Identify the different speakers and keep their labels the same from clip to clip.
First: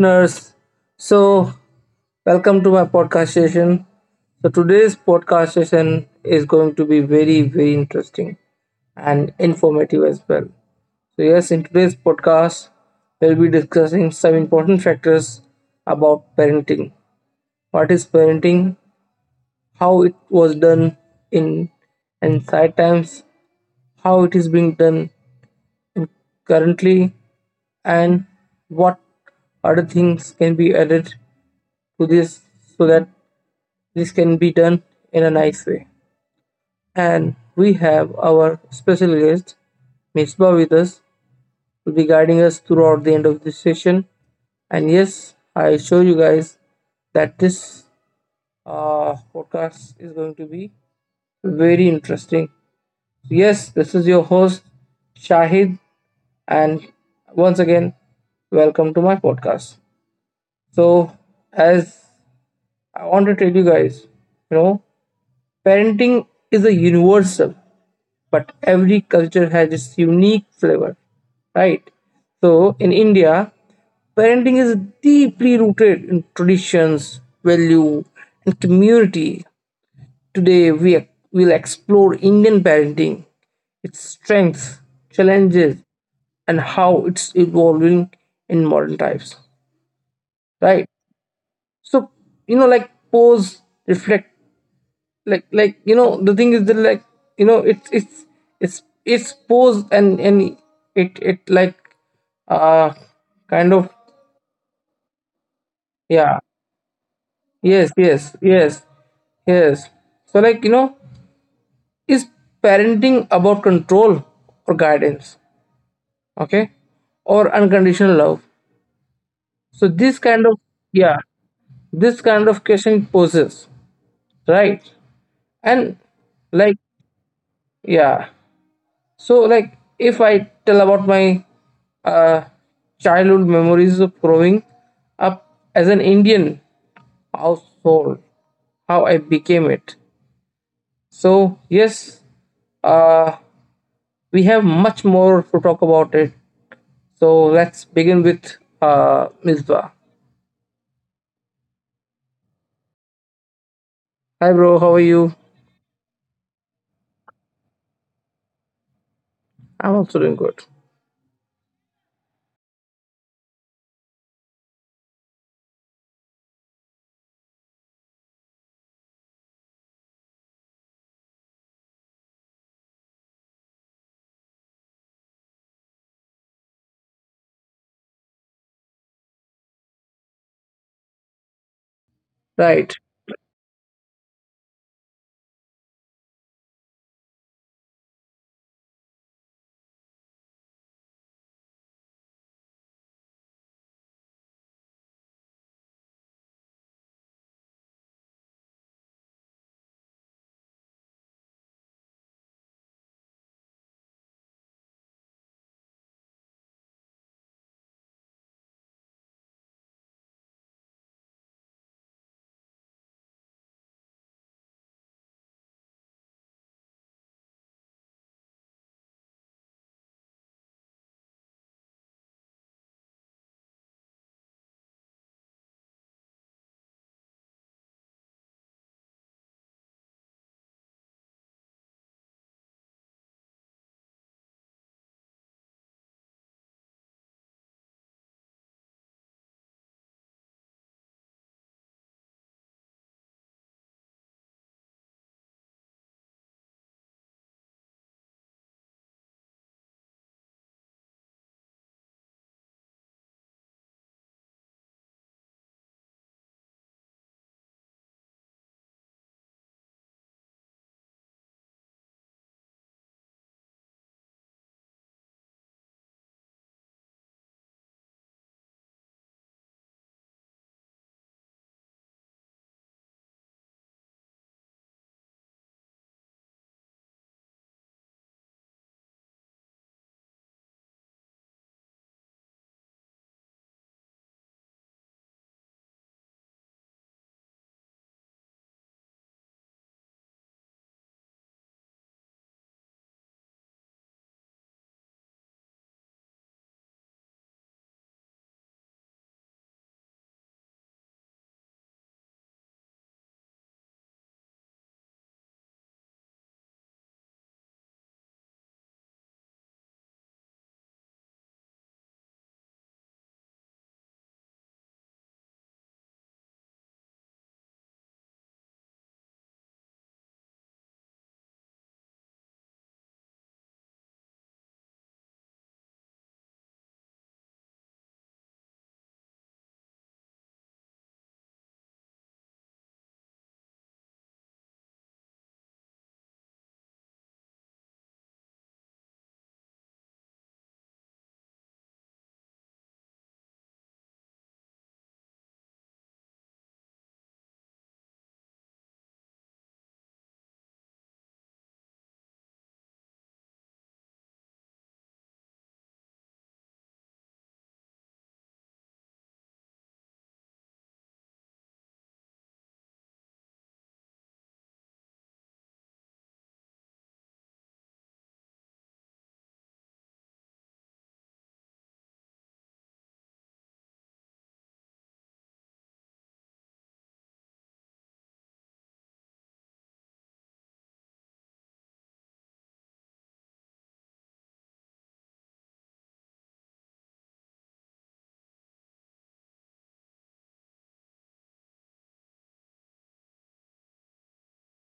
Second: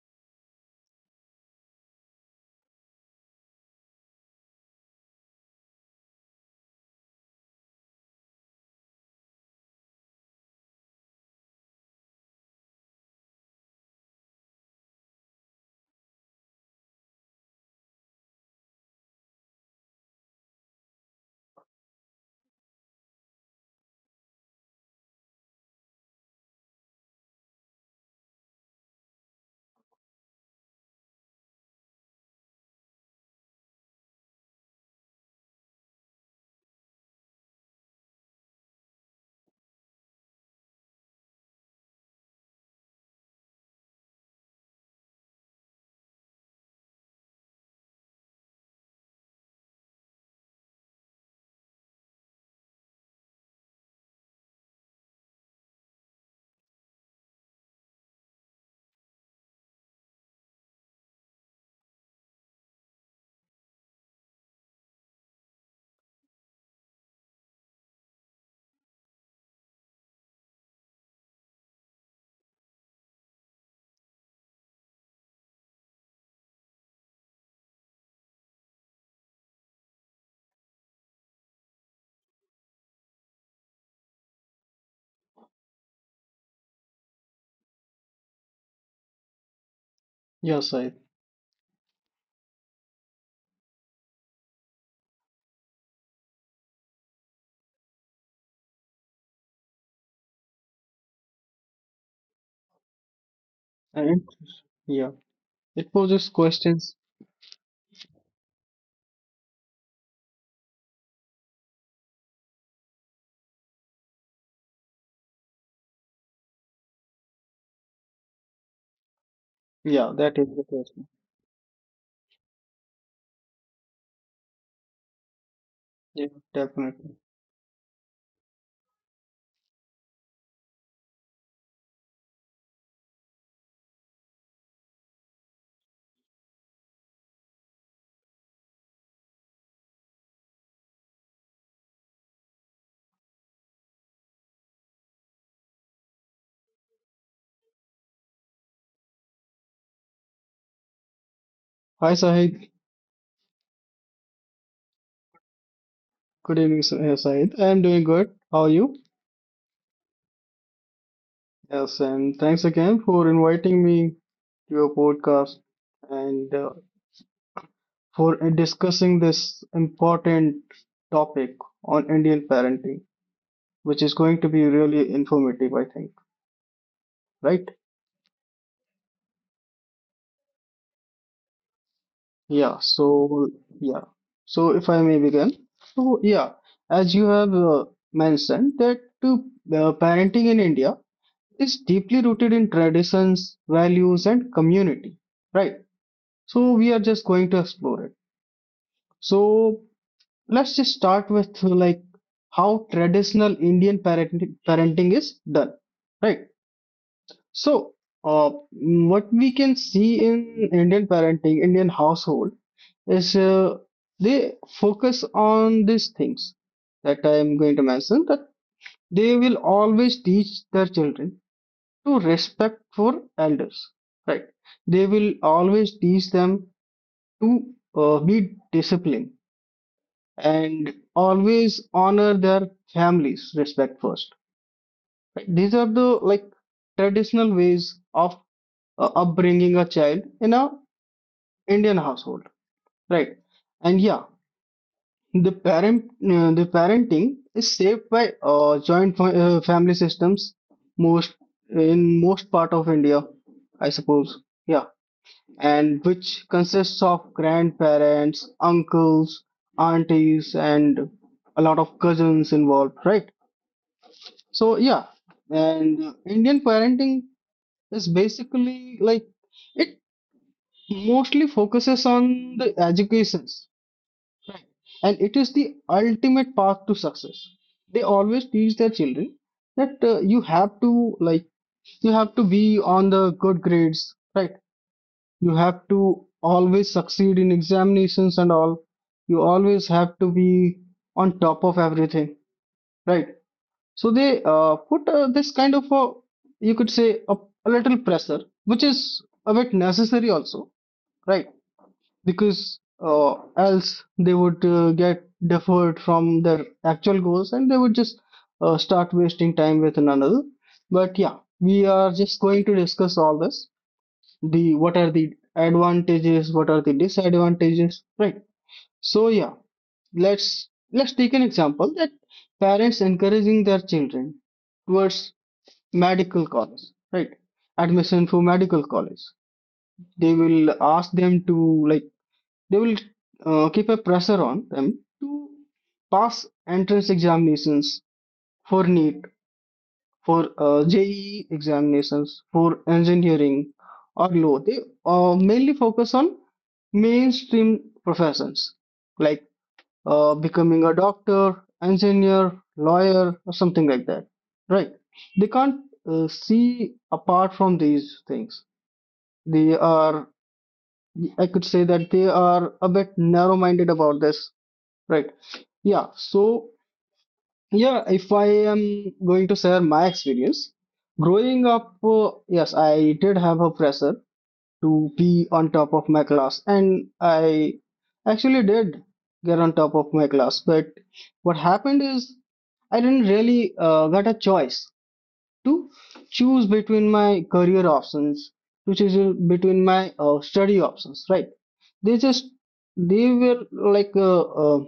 Speaker 1: listeners. So, welcome to my podcast session. So, today's podcast session is going to be very, very interesting and informative as well. So, yes, in today's podcast, we'll be discussing some important factors about parenting. What is parenting? How it was done in ancient times? How it is being done currently, and what other things can be added to this so that this can be done in a nice way. And we have our special guest, Misbah, with us, will be guiding us throughout the end of this session. And yes, I show you guys that this podcast is going to be very interesting. So, yes, this is your host, Shahid, and once again, welcome to my podcast. So, as I want to tell you guys, you know, parenting is a universal, but every culture has its unique flavor, right? So, in India, parenting is deeply rooted in traditions, value, and community. Today, we will explore Indian parenting, its strengths, challenges, and how it's evolving in modern times.
Speaker 2: Yeah,
Speaker 1: Right?
Speaker 2: Sahib.
Speaker 1: So, like pause, reflect, the thing is that, like, you know, it's it's it's pause and it like uh kind of.
Speaker 2: And yeah, it poses
Speaker 1: Yeah,
Speaker 2: questions.
Speaker 1: yes, yes, yes, yes. So like, is parenting about control or guidance? Okay, or unconditional love? So
Speaker 2: Yeah,
Speaker 1: this
Speaker 2: that
Speaker 1: kind
Speaker 2: is
Speaker 1: of...
Speaker 2: the question.
Speaker 1: Yeah, this kind of question it poses, right? And
Speaker 2: Yeah,
Speaker 1: like,
Speaker 2: definitely.
Speaker 1: yeah, so like if I tell about my uh, childhood memories of growing up as an Indian household, how I became it. So yes, uh, we have much more to talk about it. So let's begin with Mizbah.
Speaker 2: Hi, Sahib.
Speaker 1: Hi, bro, how are you?
Speaker 2: Good evening, Sahib. I am doing good. How are you?
Speaker 1: I'm also doing good.
Speaker 2: Yes, and thanks again for inviting me to your podcast and for discussing this important topic on Indian parenting, which is going to be really informative, I think. Right? Yeah,
Speaker 1: Right.
Speaker 2: so yeah, so if I may begin, so yeah, as you have mentioned that parenting in India is deeply rooted in traditions, values, and community, right? So we are just going to explore it. So let's just start with like how traditional Indian parenting is done, right? So, uh, what we can see in Indian parenting, Indian household, is they focus on these things that I am going to mention that they will always teach their children to respect for elders, right? They will always teach them to be disciplined and always honor their families' respect first. Right? These are the like traditional ways of upbringing a child in a Indian household, right? And yeah, the parenting is shaped by joint family systems most in most part of India, I suppose. Yeah, and which consists of grandparents, uncles, aunties, and a lot of cousins involved, right? So yeah, and Indian parenting is basically like it mostly focuses on the educations, and it is the ultimate path to success. They always teach their children that you have to like you have to be on the good grades, right? You have to always succeed in examinations and all. You always have to be on top of everything, right? So they put this kind of a. You could say a little pressure, which is a bit necessary also, right? Because else they would get deferred from their actual goals, and they would just start wasting time with one another. But yeah, we are just going to discuss all this. The what are the advantages, what are the disadvantages, right? So yeah, let's take an example that parents encouraging their children towards medical college, right? Admission for medical college. They will ask them to like they will keep a pressure on them to pass entrance examinations for NEET, for JEE examinations, for engineering or law. They mainly focus on mainstream professions like becoming a doctor, engineer, lawyer, or something like that. Right? They can't see apart from these things. They are, I could say that they are a bit narrow minded about this, right? Yeah, so yeah, if I am going to share my experience, growing up, yes, I did have a pressure to be on top of my class, and I actually did get on top of my class. But what happened is I didn't really get a choice to choose between my career options, to choose between my study options, right? They just they were like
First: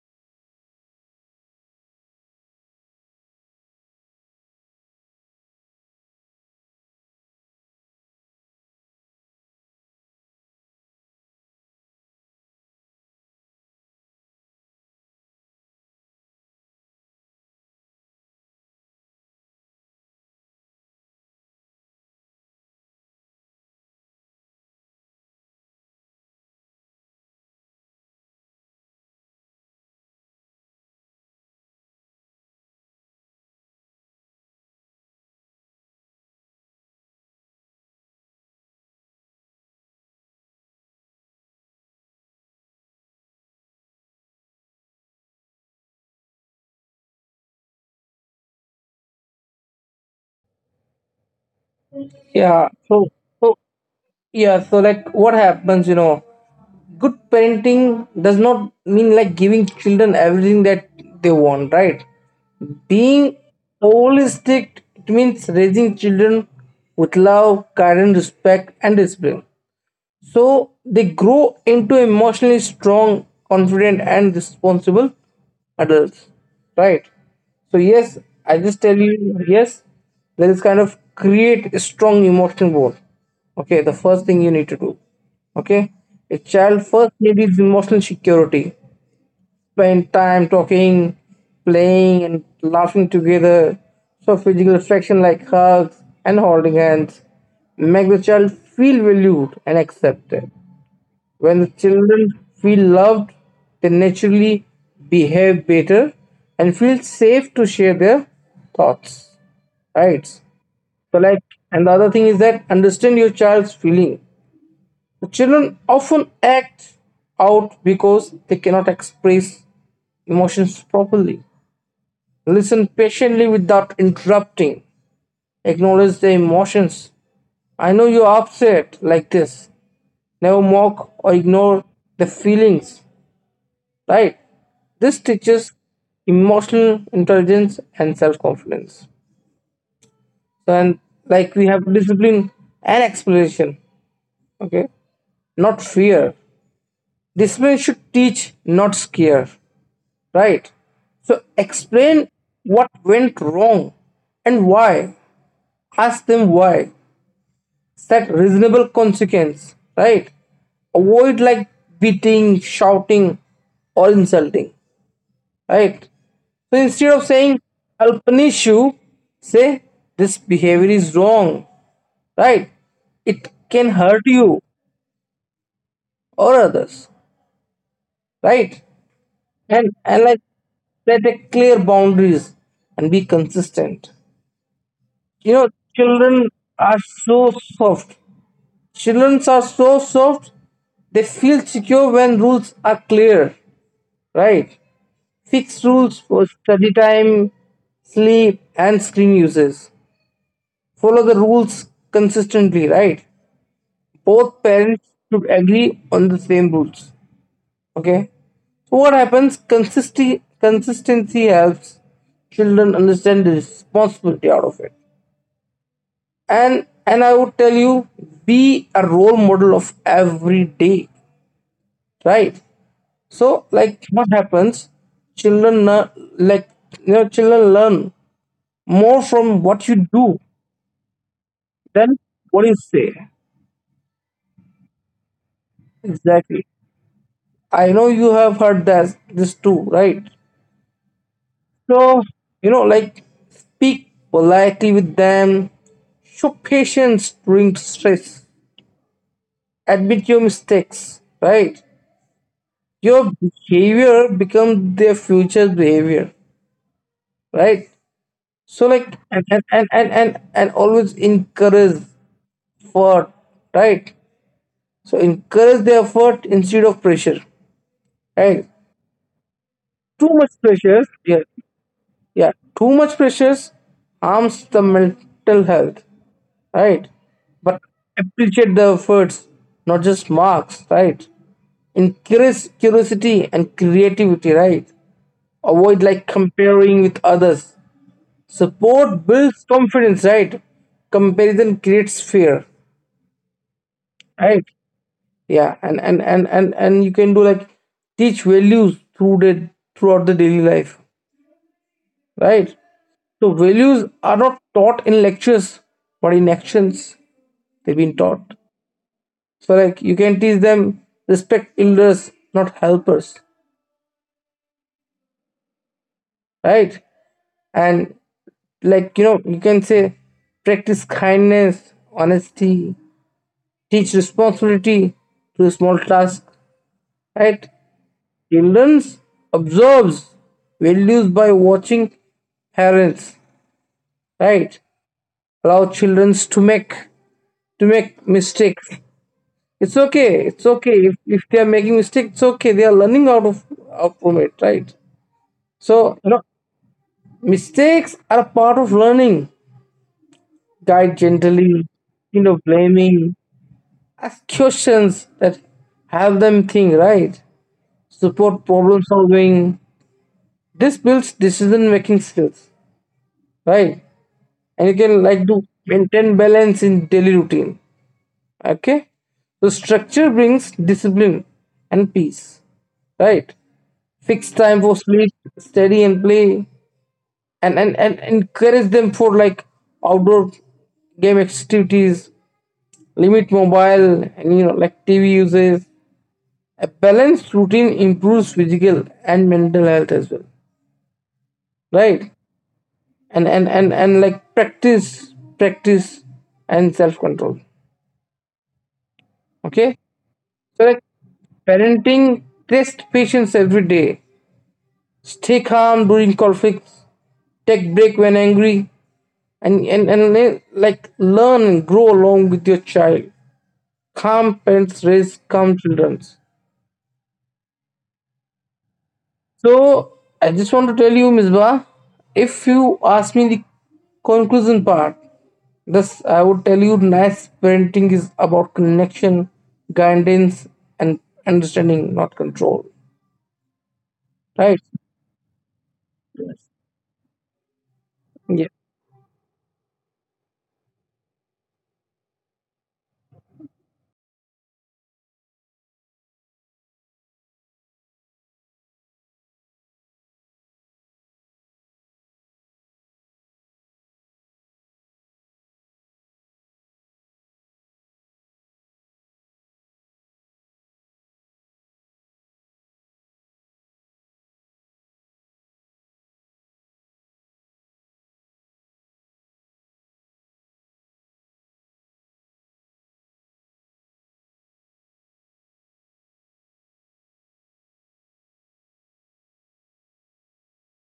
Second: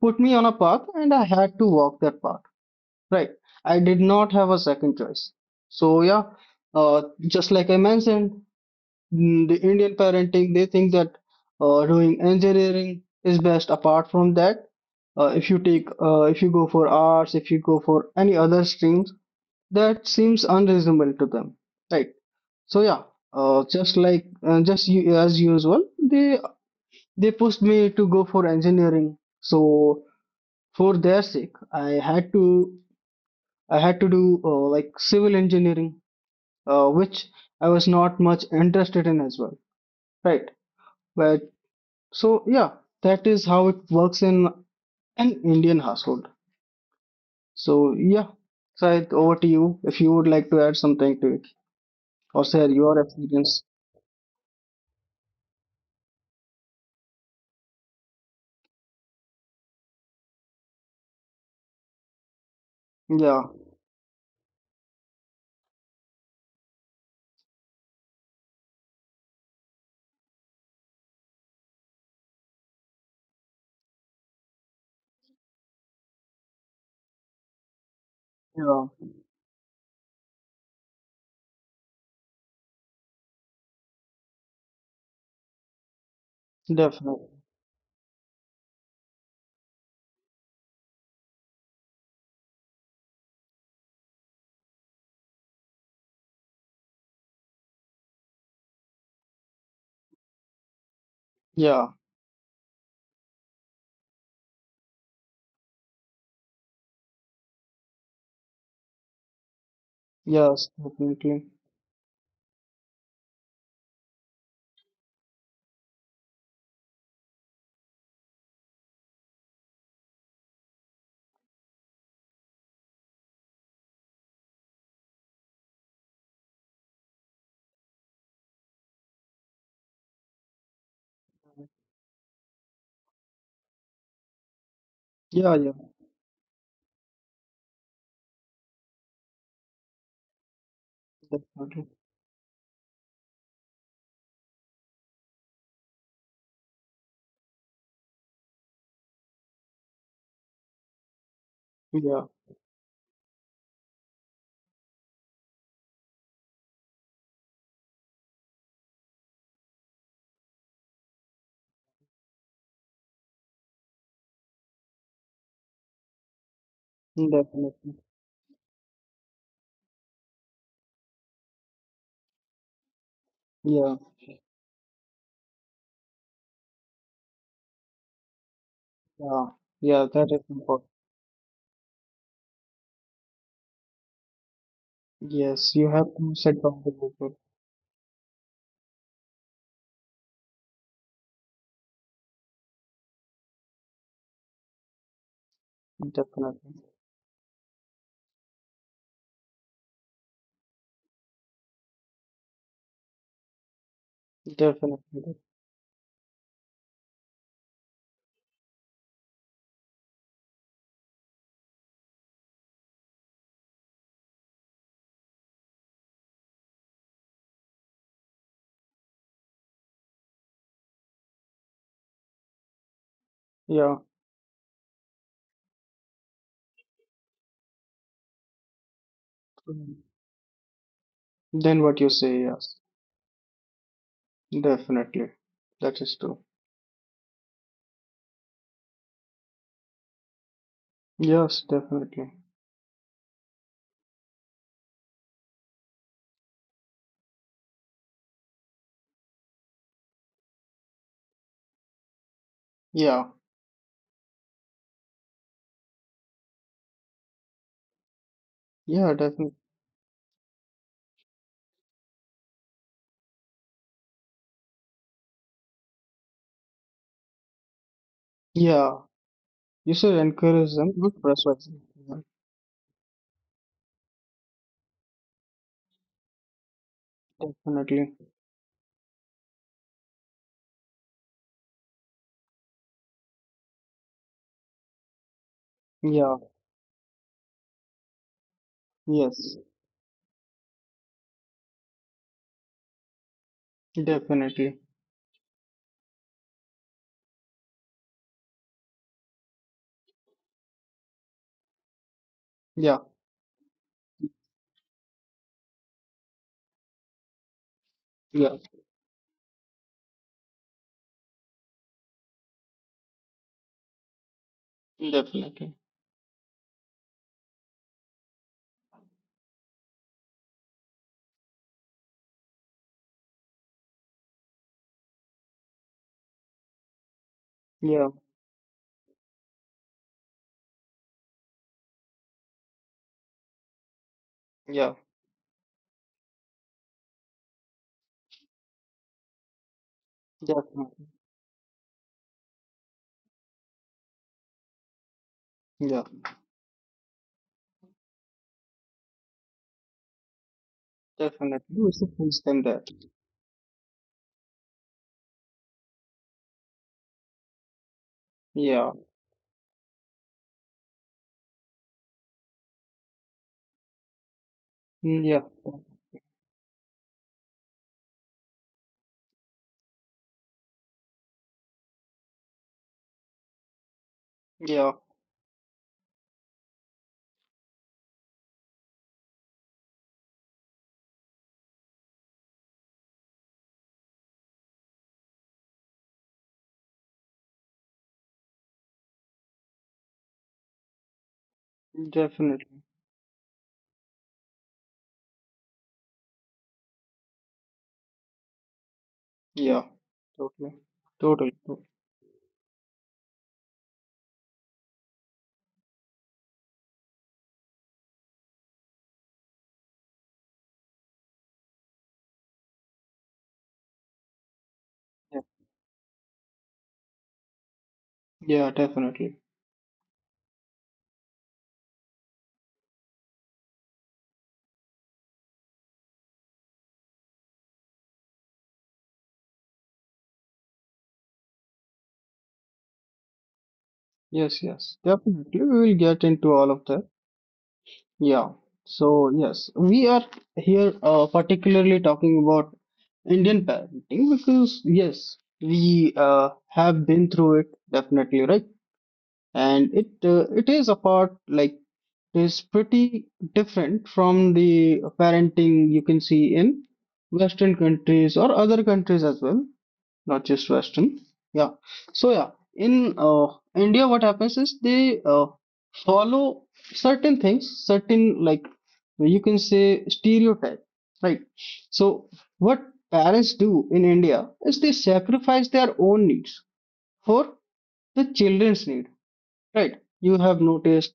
Speaker 2: put me on a path, and I had to walk that path. Right. I did not have a second choice. So yeah, uh, just like I mentioned, the Indian parenting, they think that doing engineering is best. Apart from that, uh, if you take, if you go for arts, if you go for any other streams, that seems unreasonable to them. Right. So yeah, just like just u- as usual, they pushed me to go for engineering. So for their sake, I had to do like civil engineering, which I was not much interested in as well, right? But so yeah, that is how it works in an Indian household. So yeah, Syed, over to you if you would like to add something to it or share
Speaker 1: Yeah.
Speaker 2: your
Speaker 1: So
Speaker 2: experience.
Speaker 1: yeah. So like, what happens? You know, good parenting does not mean like giving children everything that they want. Right. Being
Speaker 2: Yeah,
Speaker 1: holistic, it means raising children with love, guidance, respect, and discipline. So they grow into emotionally strong, confident, and responsible adults, right? So, yes, I just
Speaker 2: yeah,
Speaker 1: tell you, yes, there is kind of create a strong emotional bond. Okay, the first thing you need to do. Okay, a child first
Speaker 2: definitely.
Speaker 1: needs emotional security. Spend time talking, playing, and laughing together. So, physical affection like hugs and holding hands make the child feel valued and accepted. When the
Speaker 2: Yeah,
Speaker 1: children feel loved, they naturally behave better and feel safe to share their thoughts. Right?
Speaker 2: yes,
Speaker 1: So,
Speaker 2: definitely.
Speaker 1: like, and the other thing is that understand your child's feeling. The children often act out because they cannot express emotions properly. Listen patiently without interrupting. Acknowledge their emotions. I know you're upset, like this. Never mock or ignore the feelings, right? This
Speaker 2: Yeah, yeah,
Speaker 1: teaches emotional intelligence and self confidence. So, and like we
Speaker 2: definitely.
Speaker 1: have discipline and exploration, okay, not fear. Discipline should teach, not scare, right? So,
Speaker 2: Yeah,
Speaker 1: explain what went wrong and why. Ask them why. Set reasonable consequence, right? Avoid like beating, shouting, or insulting, right? So instead of saying
Speaker 2: definitely.
Speaker 1: I'll punish you, say this behavior is wrong, right? It can
Speaker 2: Yeah,
Speaker 1: hurt you or others, right?
Speaker 2: yeah,
Speaker 1: And
Speaker 2: yeah,
Speaker 1: and
Speaker 2: that is
Speaker 1: like,
Speaker 2: important.
Speaker 1: set a clear boundaries and be consistent. You know,
Speaker 2: Yes, you have to
Speaker 1: children
Speaker 2: set boundaries
Speaker 1: are
Speaker 2: with
Speaker 1: so soft. Children are so soft, they feel secure when rules are clear, right? Fix
Speaker 2: it.
Speaker 1: rules for
Speaker 2: Definitely,
Speaker 1: study time, sleep, and screen uses. Follow the rules consistently, right? Both parents
Speaker 2: definitely.
Speaker 1: should agree on the same rules. Okay. So what happens? Consistency helps children understand the responsibility out of it. And I would tell you, be a role model of every day. Right? So
Speaker 2: Yeah.
Speaker 1: like what happens? Children learn, like children learn more from what you do
Speaker 2: Then what you
Speaker 1: than
Speaker 2: say,
Speaker 1: what
Speaker 2: yes,
Speaker 1: you say.
Speaker 2: definitely. That is true.
Speaker 1: Exactly. I know you have heard that this too, right?
Speaker 2: Yes,
Speaker 1: So,
Speaker 2: definitely.
Speaker 1: like speak politely with them, show patience during stress, admit your mistakes, right?
Speaker 2: Yeah,
Speaker 1: Your behavior becomes their future behavior, right? So,
Speaker 2: yeah,
Speaker 1: like, and
Speaker 2: definitely.
Speaker 1: and and and and, and always encourage effort, right? So, encourage the effort instead of pressure, right?
Speaker 2: Yeah, you should
Speaker 1: Too much
Speaker 2: encourage them
Speaker 1: pressure,
Speaker 2: with
Speaker 1: yeah,
Speaker 2: persuasion. Yeah,
Speaker 1: yeah, too much pressures harms the mental health, right? But
Speaker 2: definitely.
Speaker 1: appreciate the efforts, not just marks, right? Increase curiosity and creativity, right? Avoid like
Speaker 2: Yeah,
Speaker 1: comparing with others. Support
Speaker 2: yes,
Speaker 1: builds confidence, right? Comparison creates fear, right?
Speaker 2: definitely.
Speaker 1: Yeah, and you can do like teach values throughout the daily life, right?
Speaker 2: Yeah,
Speaker 1: So values are not taught in lectures, but in actions. They've been
Speaker 2: yeah,
Speaker 1: taught. So like you can teach them respect elders, not helpers,
Speaker 2: definitely.
Speaker 1: right? And like, you can say practice kindness, honesty, teach responsibility to small tasks, right?
Speaker 2: Yeah,
Speaker 1: Children observes values by watching parents, right?
Speaker 2: yeah,
Speaker 1: Allow children to make mistakes. It's okay. It's
Speaker 2: definitely.
Speaker 1: okay if, they are making mistakes. It's okay. They are learning out from it, right?
Speaker 2: Yeah,
Speaker 1: So mistakes are a part of learning. Guide
Speaker 2: definitely.
Speaker 1: gently,
Speaker 2: We should teach
Speaker 1: instead
Speaker 2: them
Speaker 1: of
Speaker 2: that.
Speaker 1: blaming. Ask questions that help them think right. Support
Speaker 2: Yeah,
Speaker 1: problem solving. This builds decision making skills, right? And you
Speaker 2: mm,
Speaker 1: can
Speaker 2: yeah,
Speaker 1: like to maintain balance in daily routine. Okay, so structure brings discipline and peace, right? Fix time
Speaker 2: yeah,
Speaker 1: for sleep, study and play, and encourage them for like outdoor game activities, limit mobile and like TV uses. A balanced routine improves physical and mental health as well, right?
Speaker 2: definitely.
Speaker 1: And like practice, practice, and self control.
Speaker 2: Yeah,
Speaker 1: Okay,
Speaker 2: totally,
Speaker 1: so like
Speaker 2: totally. Totally.
Speaker 1: parenting, test patience every day. Stay calm during conflicts. Take break when angry, and like learn and grow along with your child. Calm parents
Speaker 2: Yeah,
Speaker 1: raise calm children.
Speaker 2: yeah, definitely.
Speaker 1: So I just want to tell you, Misbah, if you ask me the conclusion part, this I would tell you nice parenting is about connection, guidance, and understanding, not control.
Speaker 2: Yes,
Speaker 1: Right?
Speaker 2: yes, definitely. We will get into all of that. Yeah.
Speaker 1: Yeah.
Speaker 2: So, yes, we are here particularly talking about Indian parenting because, yes, we have been through it definitely, right? And it is apart like it is pretty different from the parenting you can see in Western countries or other countries as well, not just Western. Yeah. So yeah, in India, what happens is they follow certain things, certain like you can say stereotype, right? So what parents do in India is they sacrifice their own needs for the children's need, right? You have noticed,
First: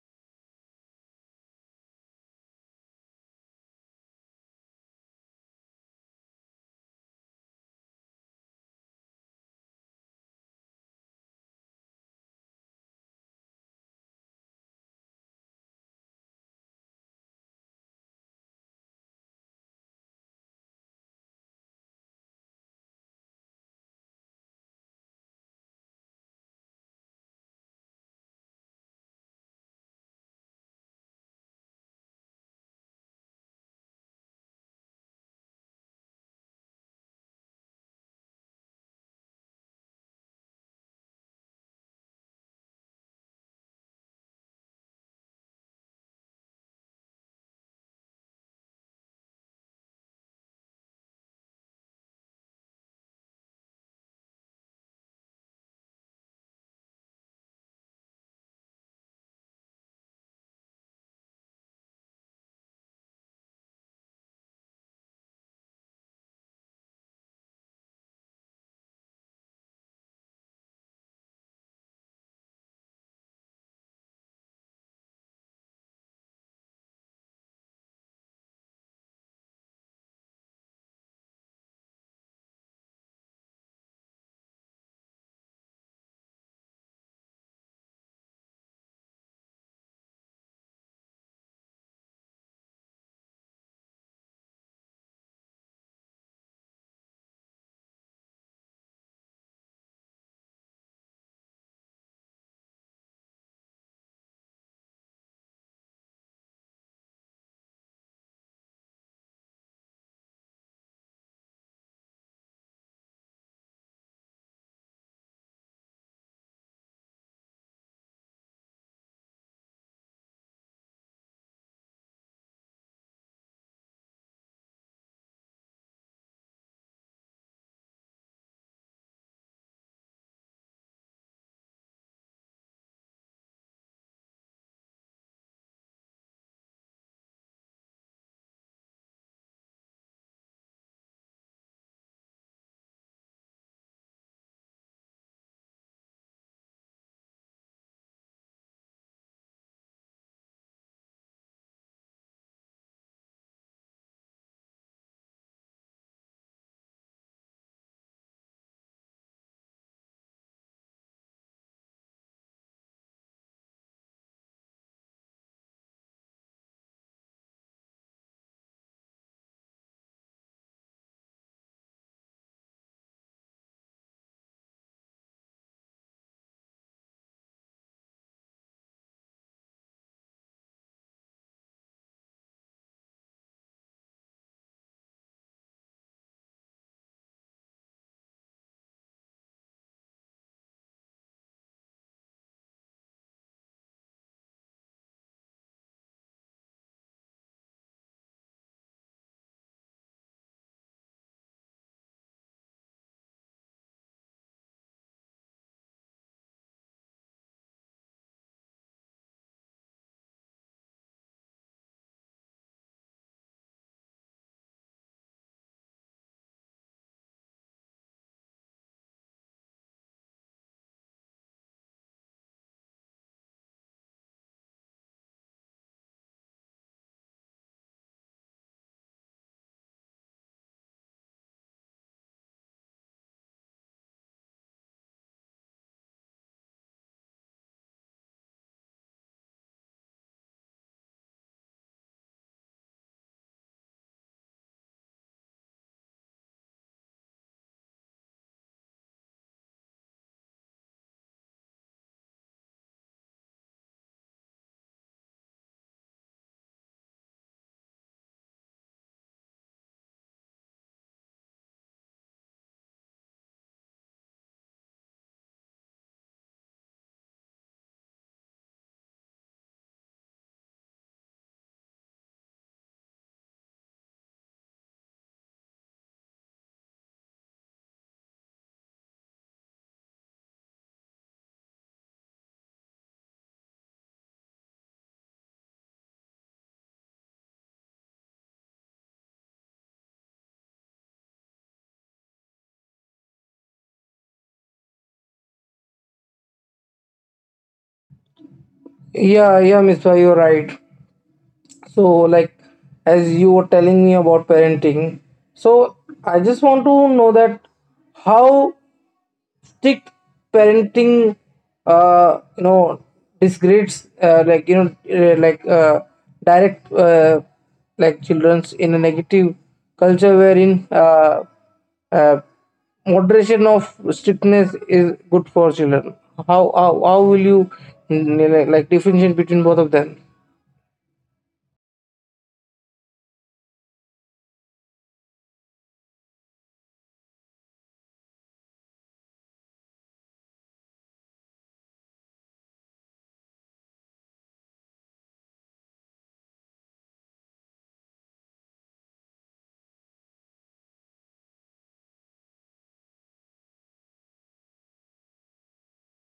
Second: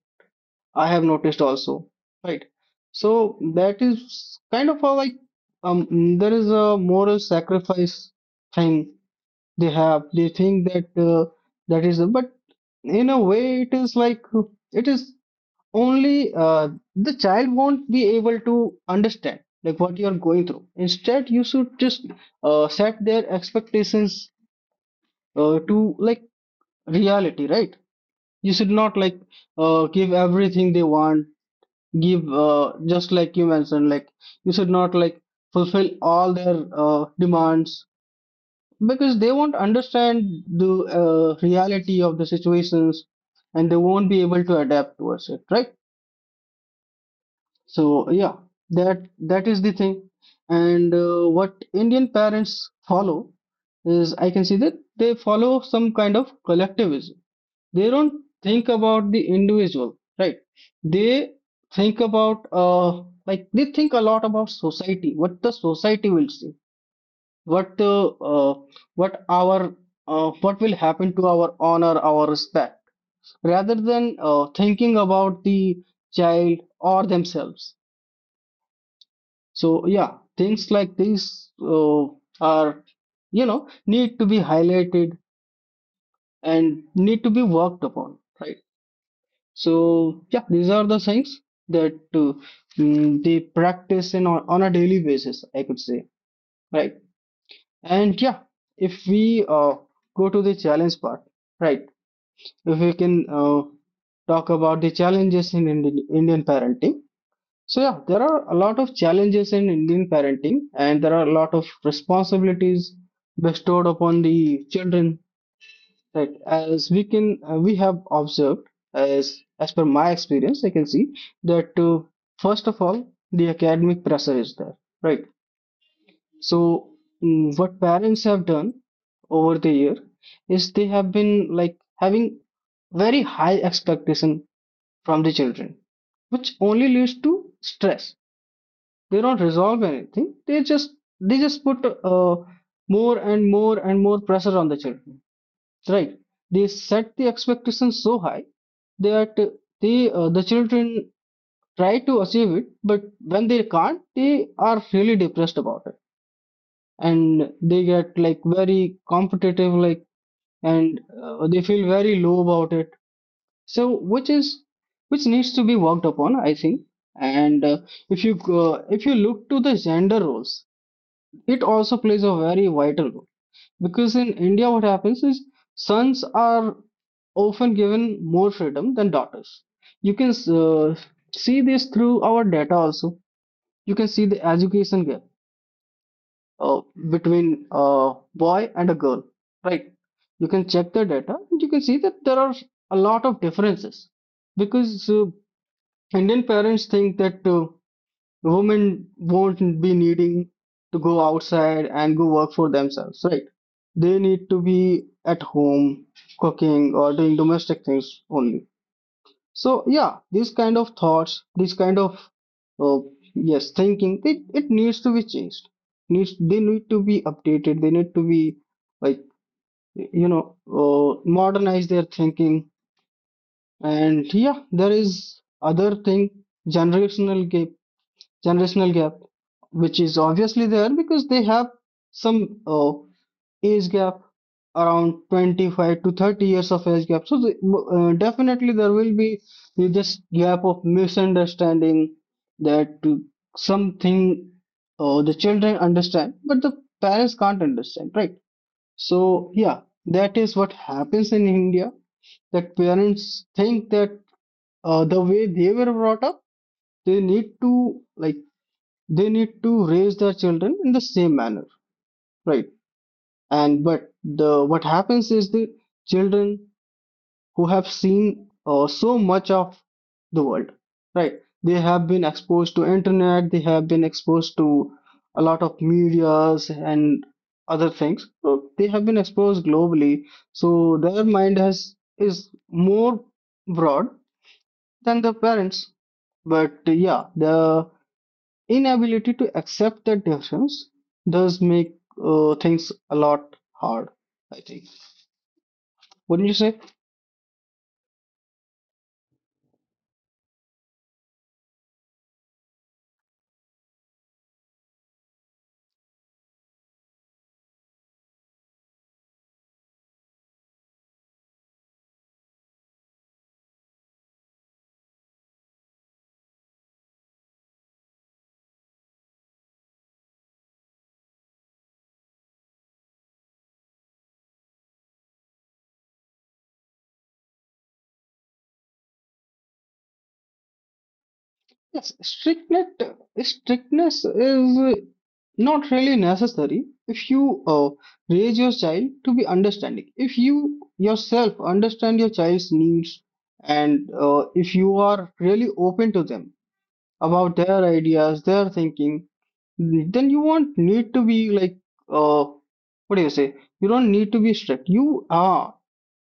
Speaker 2: I have noticed also, right? So that is kind of a like there is a moral sacrifice thing they think that that is, but in a way it is like it is only, the child won't be able to understand like what you are going through. Instead you should just set their expectations to like reality, right? You should not like give everything they want. Give just like you mentioned, like you should not like fulfill all their demands, because they won't understand the reality of the situations, and they won't be able to adapt towards it, right? So yeah, that is the thing. And what Indian parents follow is, I can see that they follow some kind of collectivism. They don't think about the individual, right? They think about like, they think a lot about society, what the society will say, what uh, uh, what our what will happen to our honor, our respect, rather than thinking about the child or themselves. So yeah, things like these are, you know, need to be highlighted and need to be worked upon, right? So yeah, these are the things that they practice on a daily basis, I could say, right? And yeah, if we go to the challenge part, right, if we can talk about the challenges in Indian parenting. So yeah, there are a lot of challenges in Indian parenting, and there are a lot of responsibilities bestowed upon the children. Right, as we can, we have observed, as per my experience, I can see that first of all, the academic pressure is there. Right. So what parents have done over the year is they have been like having very high expectation from the children, which only leads to stress. They don't resolve anything. They just they just put uh, more and more and more pressure on the children, right? They set the expectations so high that they the children try to achieve it, but when they can't, they are really depressed about it, and they get like very competitive like, and they feel very low about it. So which needs to be worked upon, I think. And if you look to the gender roles, it also plays a very vital role, because in India what happens is sons are often given more freedom than daughters. You can uh, see this through our data also. You can see the education gap uh, between a boy and a girl, right? You can check the data and you can see that there are a lot of differences, because Indian parents think that women won't be needing to go outside and go work for themselves, right? They need to be at home cooking or doing domestic things only. So yeah, these kind of thoughts, these kind of uh, yes thinking, it needs to be changed. Needs they need to be updated. They need to be like, you know, modernize their thinking. And yeah, there is other thing, generational gap generational gap, which is obviously there, because they have some age gap, around 25 to 30 years of age gap. So, the, definitely, there will be this gap of misunderstanding that something the children understand, but the parents can't understand, right? So, yeah, that is what happens in India that parents think that the way they were brought up, they need to like they need to raise their children in the same manner, right? And but the what happens is the children who have seen so much of the world, right? They have been exposed to internet, they have been exposed to a lot of medias and other things, so they have been exposed globally. So their mind has is more broad than the parents. But yeah, the inability to accept that difference does make things a lot hard, I think. Wouldn't you say?
Speaker 1: Yeah, yeah, Misbah, you're right. So like, as you were telling me about parenting, so I just want to know that how strict parenting uh, you know disgrades like, like direct like children's in a negative culture, wherein uh, moderation of strictness is good for children, how will you like differentiate between both of them?
Speaker 2: Yes, strictness is not really necessary if you raise your child to be understanding, if you yourself understand your child's needs, and if you are really open to them about their ideas, their thinking, then you won't need to be like, uh what do you say you don't need to be strict. You are,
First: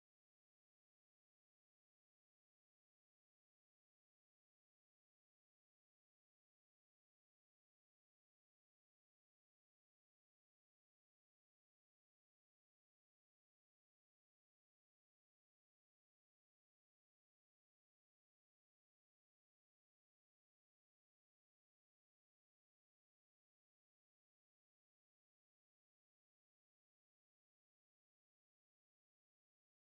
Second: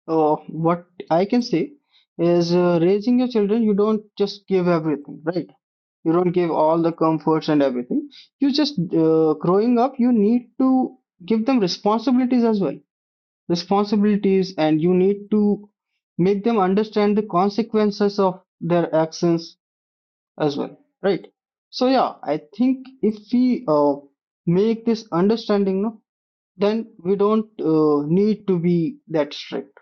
Speaker 2: what I can say is, raising your children, you don't just give everything, right? You don't give all the comforts and everything. You just, growing up, you need to give them responsibilities as well. Responsibilities, and you need to make them understand the consequences of their actions as well, right? So yeah, I think if we uh, make this understanding, no, then we don't need to be that strict.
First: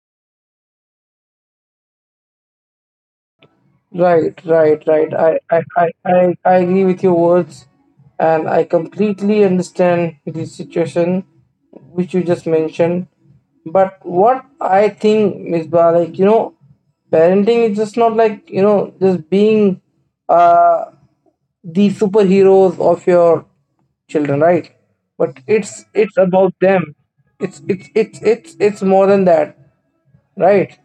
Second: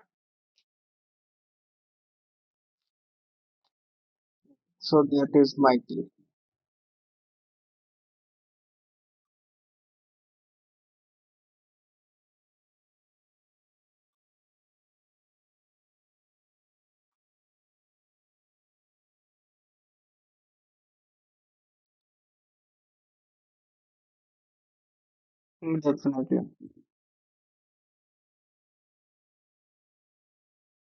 Speaker 1: Right, right,
Speaker 2: So
Speaker 1: right.
Speaker 2: that
Speaker 1: I,
Speaker 2: is
Speaker 1: I,
Speaker 2: my
Speaker 1: I,
Speaker 2: take.
Speaker 1: I I agree with your words, and I completely understand the situation which you just mentioned. But what I think, Miss Ba, like, parenting is just not like, just being uh, the superheroes of your children, right? But
Speaker 2: Mm,
Speaker 1: it's
Speaker 2: definitely.
Speaker 1: about them. It's more than that, right?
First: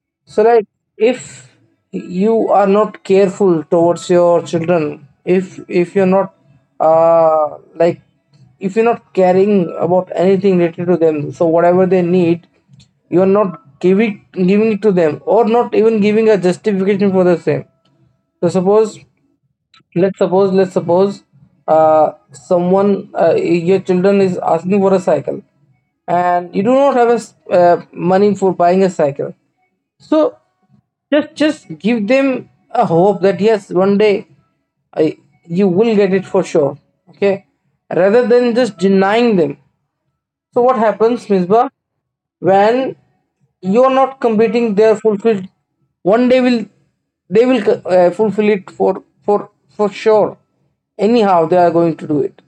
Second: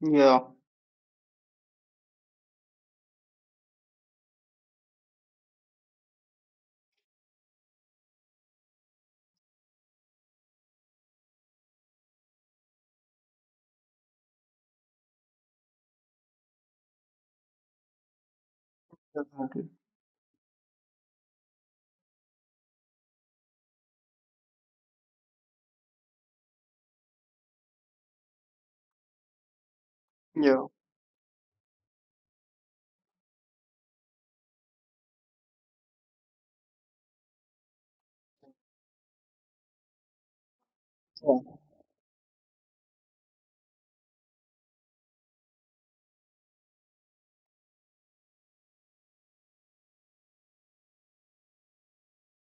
Speaker 2: Yeah,
Speaker 1: So, like, if you are not careful towards your children, if you're not like, if you're not caring about anything related to them, so whatever they need, you're not giving it to them, or not even giving a justification for the same. So suppose,
Speaker 2: definitely.
Speaker 1: let's suppose someone, your children is asking for a cycle and you do not have a money for buying a cycle, so
Speaker 2: Yeah,
Speaker 1: just give them a hope that yes, one day, I, you will get it for sure, okay, rather than just denying them. So what happens,
Speaker 2: yeah.
Speaker 1: Misbah, when you are not completing their fulfilled? One day, will they will fulfill it for sure. Anyhow, they are going to do it.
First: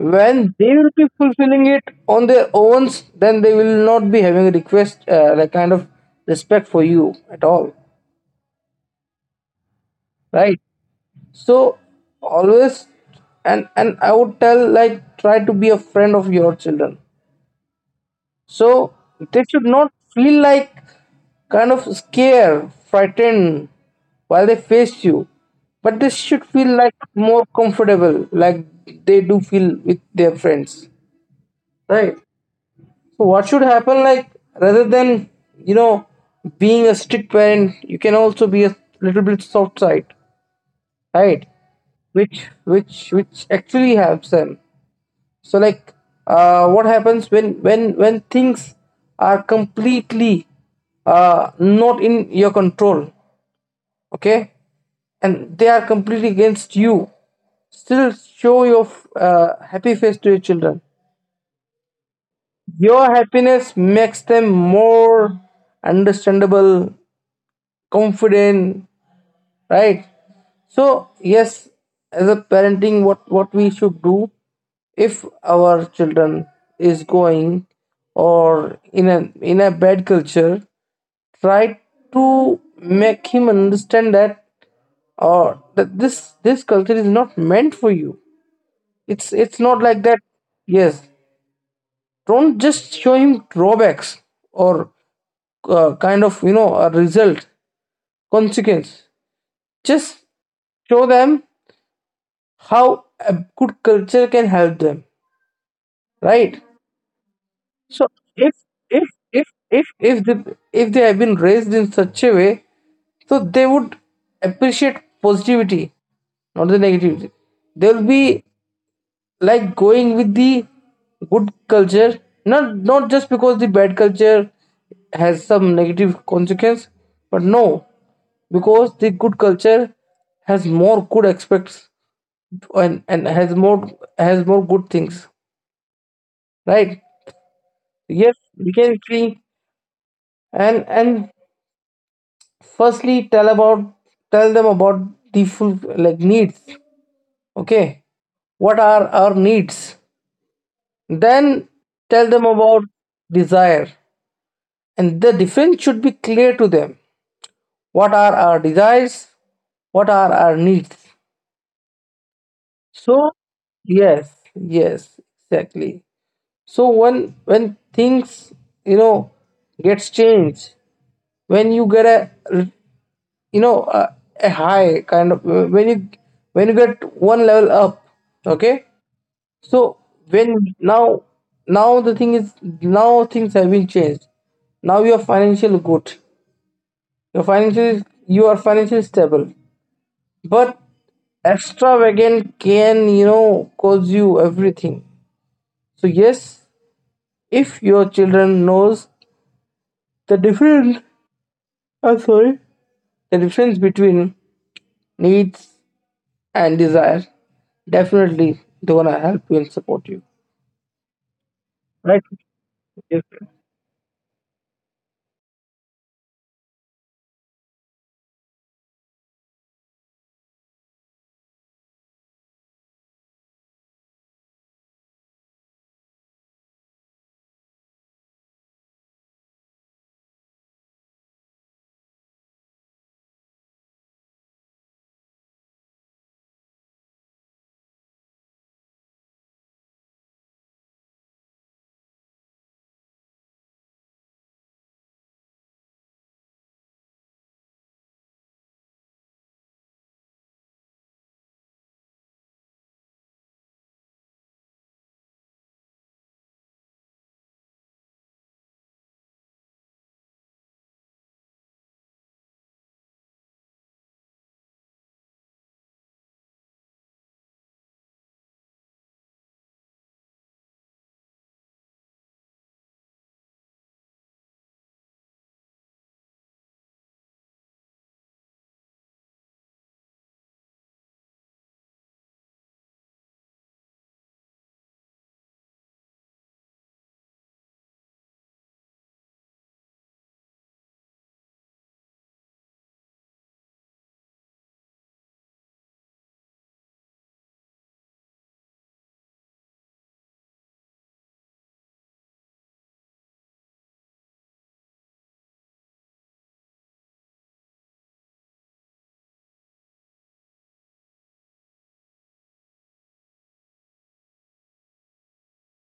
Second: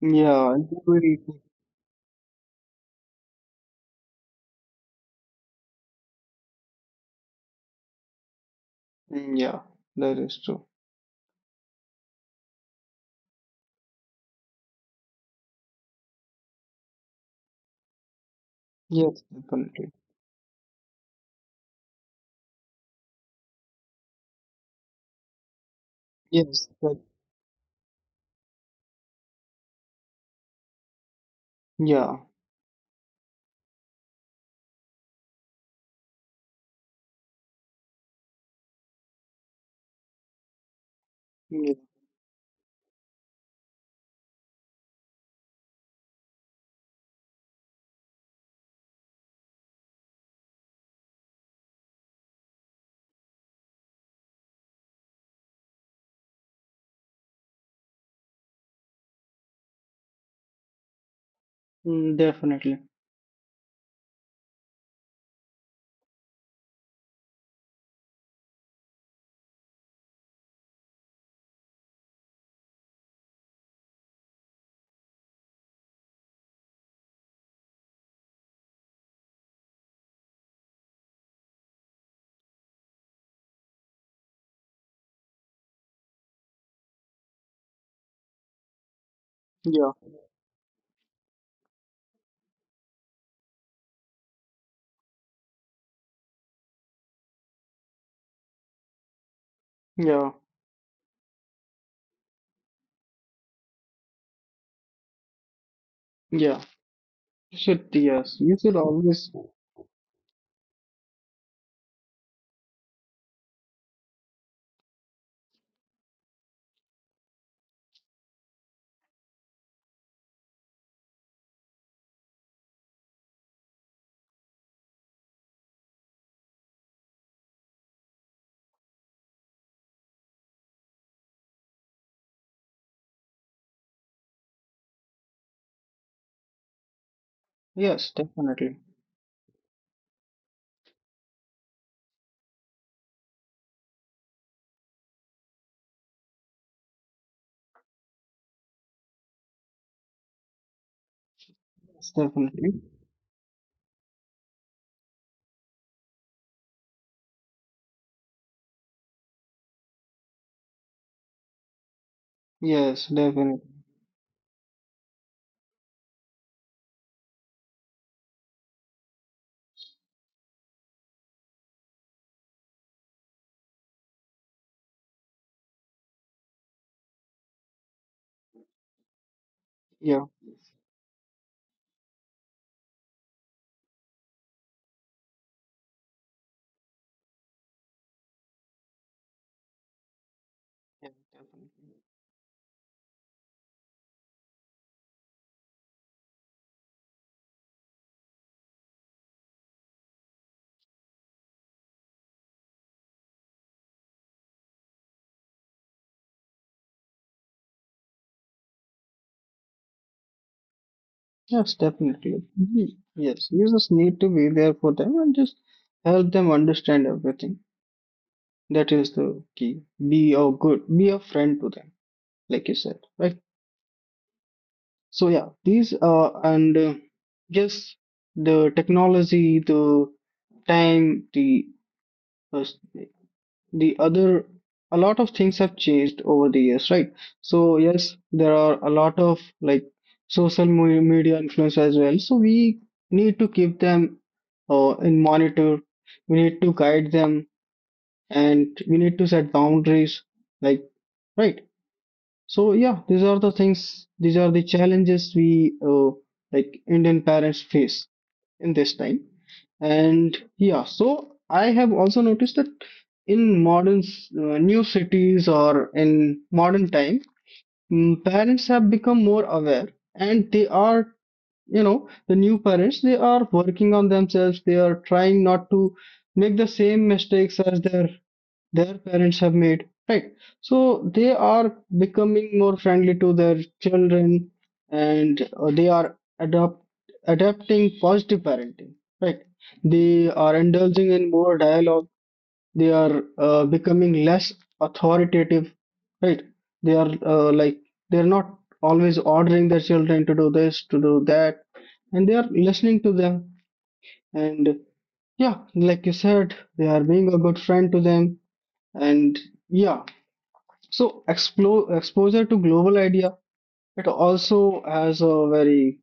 Speaker 2: Yeah, and
Speaker 1: they
Speaker 2: we
Speaker 1: will be
Speaker 2: really,
Speaker 1: fulfilling it on their own, then they will not be having a request, like kind of respect for you at all,
Speaker 2: mm, yeah, that is
Speaker 1: right?
Speaker 2: true.
Speaker 1: So always, and I would tell, like try to be a friend of your children. So
Speaker 2: Yes,
Speaker 1: they should
Speaker 2: definitely.
Speaker 1: not feel like kind of scared, frightened while they face you, but they should
Speaker 2: Yes,
Speaker 1: feel like
Speaker 2: that.
Speaker 1: more comfortable, like they do feel with their friends, right?
Speaker 2: Yeah.
Speaker 1: So what should happen, like rather than you know being a strict parent, you can also be a little bit soft side, right?
Speaker 2: Yeah.
Speaker 1: Which actually helps them, so like what happens when when things are completely not in your control, okay, and they are completely against you, still show your happy face to your children.
Speaker 2: Mm, definitely.
Speaker 1: Your happiness makes them more understandable, confident, right? So yes, as a parenting, what we should do if our children is going or in a bad culture, try to make him understand that, or that this, culture is not meant for you, it's not
Speaker 2: Yeah.
Speaker 1: like that. Yes, don't just show him drawbacks, or kind of a result consequence, just
Speaker 2: Yeah.
Speaker 1: show them how a good culture can help them,
Speaker 2: Yeah,
Speaker 1: right?
Speaker 2: you should,
Speaker 1: So
Speaker 2: yes, you
Speaker 1: if
Speaker 2: should
Speaker 1: if
Speaker 2: always.
Speaker 1: if if if they if they have been raised in such a way, so they would appreciate positivity, not the negativity. They'll be like going with the good culture, not not just because the bad culture has some negative consequence, but no, because the good culture has more good aspects, and has more good things, right?
Speaker 2: Yes,
Speaker 1: Yes,
Speaker 2: definitely.
Speaker 1: we can agree. And firstly, tell them about the full like needs, okay, what are our needs, then
Speaker 2: Yes,
Speaker 1: tell
Speaker 2: definitely.
Speaker 1: them about desire. And the difference should be clear to them, what are our desires, what are our needs.
Speaker 2: Yes,
Speaker 1: So
Speaker 2: definitely.
Speaker 1: yes, yes, exactly. So when things, you know gets changed, when you get a, you know a, a, high kind of, when you get one level up, okay. So
Speaker 2: Yeah,
Speaker 1: when now, now the thing is, now things have been changed, now you are financially good, you are financially stable, but
Speaker 2: yeah, definitely.
Speaker 1: extravagant can cause you everything. So yes, if your children knows the difference. Oh, sorry. The difference between needs and desire. Definitely, they wanna help you and support you.
Speaker 2: Yes,
Speaker 1: Right?
Speaker 2: definitely. Mhm.
Speaker 1: Yes.
Speaker 2: Yes, you just need to be there for them and just help them understand everything. That is the key. Be a good, be a friend to them, like you said, right? So yeah, these and yes, the technology, the time, uh, the other, a lot of things have changed over the years, right? So yes, there are a lot of like social mo- media influence as well, so we need to keep them in monitor, we need to guide them, and we need to set boundaries, like, right? So yeah, these are the things, these are the challenges we like Indian parents face in this time. And yeah, so I have also noticed that in modern new cities or in modern time, mm, parents have become more aware, and they are, you know, the new parents, they are working on themselves, they are trying not to make the same mistakes as their parents have made, right? So they are becoming more friendly to their children, and they are adopt adapting positive parenting, right? They are indulging in more dialogue, they are becoming less authoritative, right? They are like they're not always ordering their children to do this, to do that, and they are listening to them. And yeah, like you said, they are being a good friend to them, and yeah, so exposure to global idea, it also has a very,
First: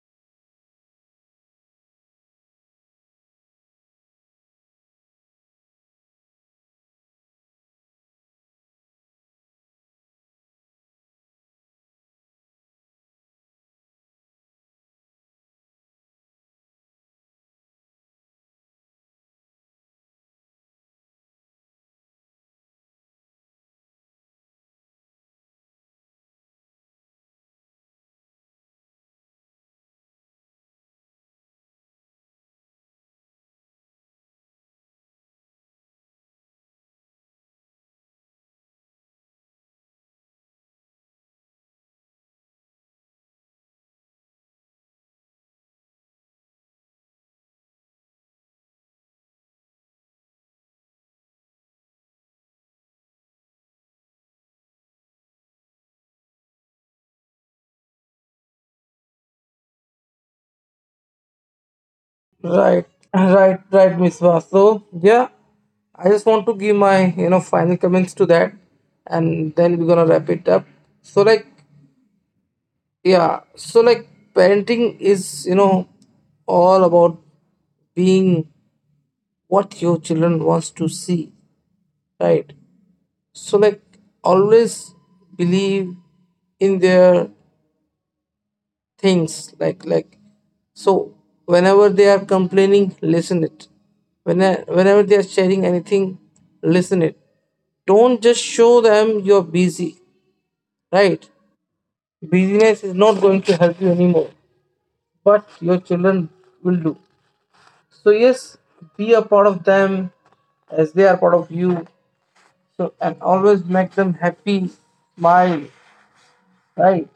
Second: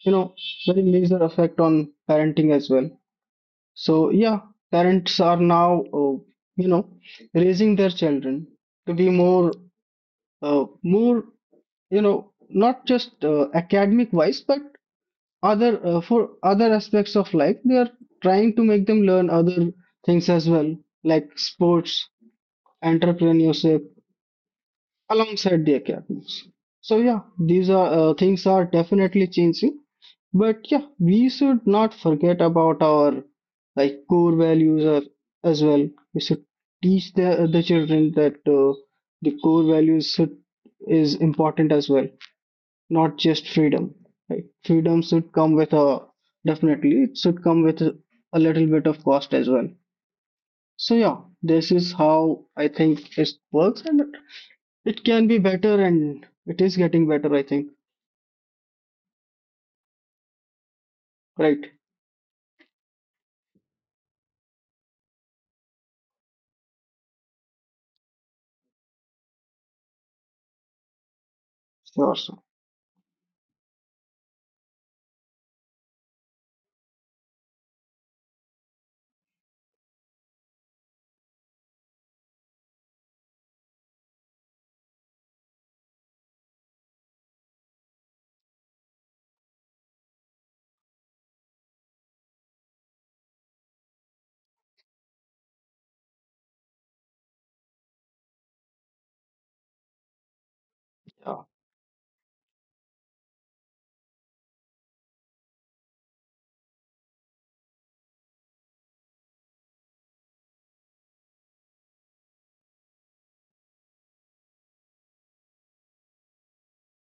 Speaker 2: you know, very major effect on parenting as well. So yeah, parents are now, you know, raising their children to be more, more, you know, not just academic wise, but other for other aspects of life. They are trying to make them learn other things as well, like sports, entrepreneurship alongside the academics. So yeah, these are things are definitely changing. But yeah, we should not forget about our like core values are, as well. We should teach the children that the core values should is important as well, not just freedom. Right? Freedom should come with a, definitely it should come with a little bit of cost as well. So yeah, this is how I think it works, and it can be better and it is getting better, I think. Right.
Speaker 1: Right, right, right, Miss Va. So yeah, I just want to give my final comments to that, and then we're gonna wrap it up. So like,
Speaker 2: Sure, sure.
Speaker 1: yeah, so like parenting is all about being what your children wants to see, right? So like, always believe in their things, like, so whenever they are complaining, listen it, whenever they are sharing anything, listen it, don't just show them you're busy, right?
Speaker 2: Yeah.
Speaker 1: Busyness is not going to help you anymore, but your children will do. So yes, be a part of them as they are part of you. So and always make them happy, smile, right?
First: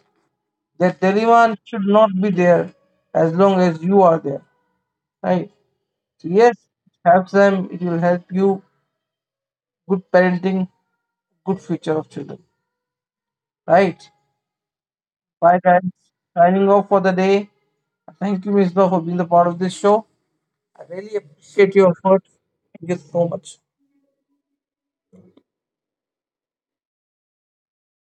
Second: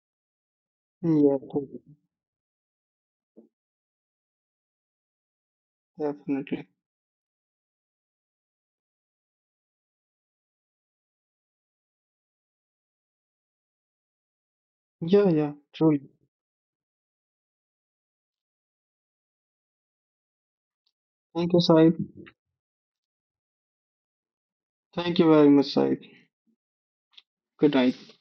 Speaker 1: That
Speaker 2: Yeah,
Speaker 1: anyone
Speaker 2: totally.
Speaker 1: should not be there as long as you are there, right? So yes,
Speaker 2: Definitely.
Speaker 1: have them, it will help you. Good parenting, good future of children, right?
Speaker 2: Yeah, yeah,
Speaker 1: Bye, guys,
Speaker 2: truly.
Speaker 1: signing off for the day. Thank you, Miss Law, for being the part of this show. I really
Speaker 2: Thank you,
Speaker 1: appreciate your
Speaker 2: Saib.
Speaker 1: effort. Thank you so much.
Speaker 2: Thank you very much, Saib. Good night.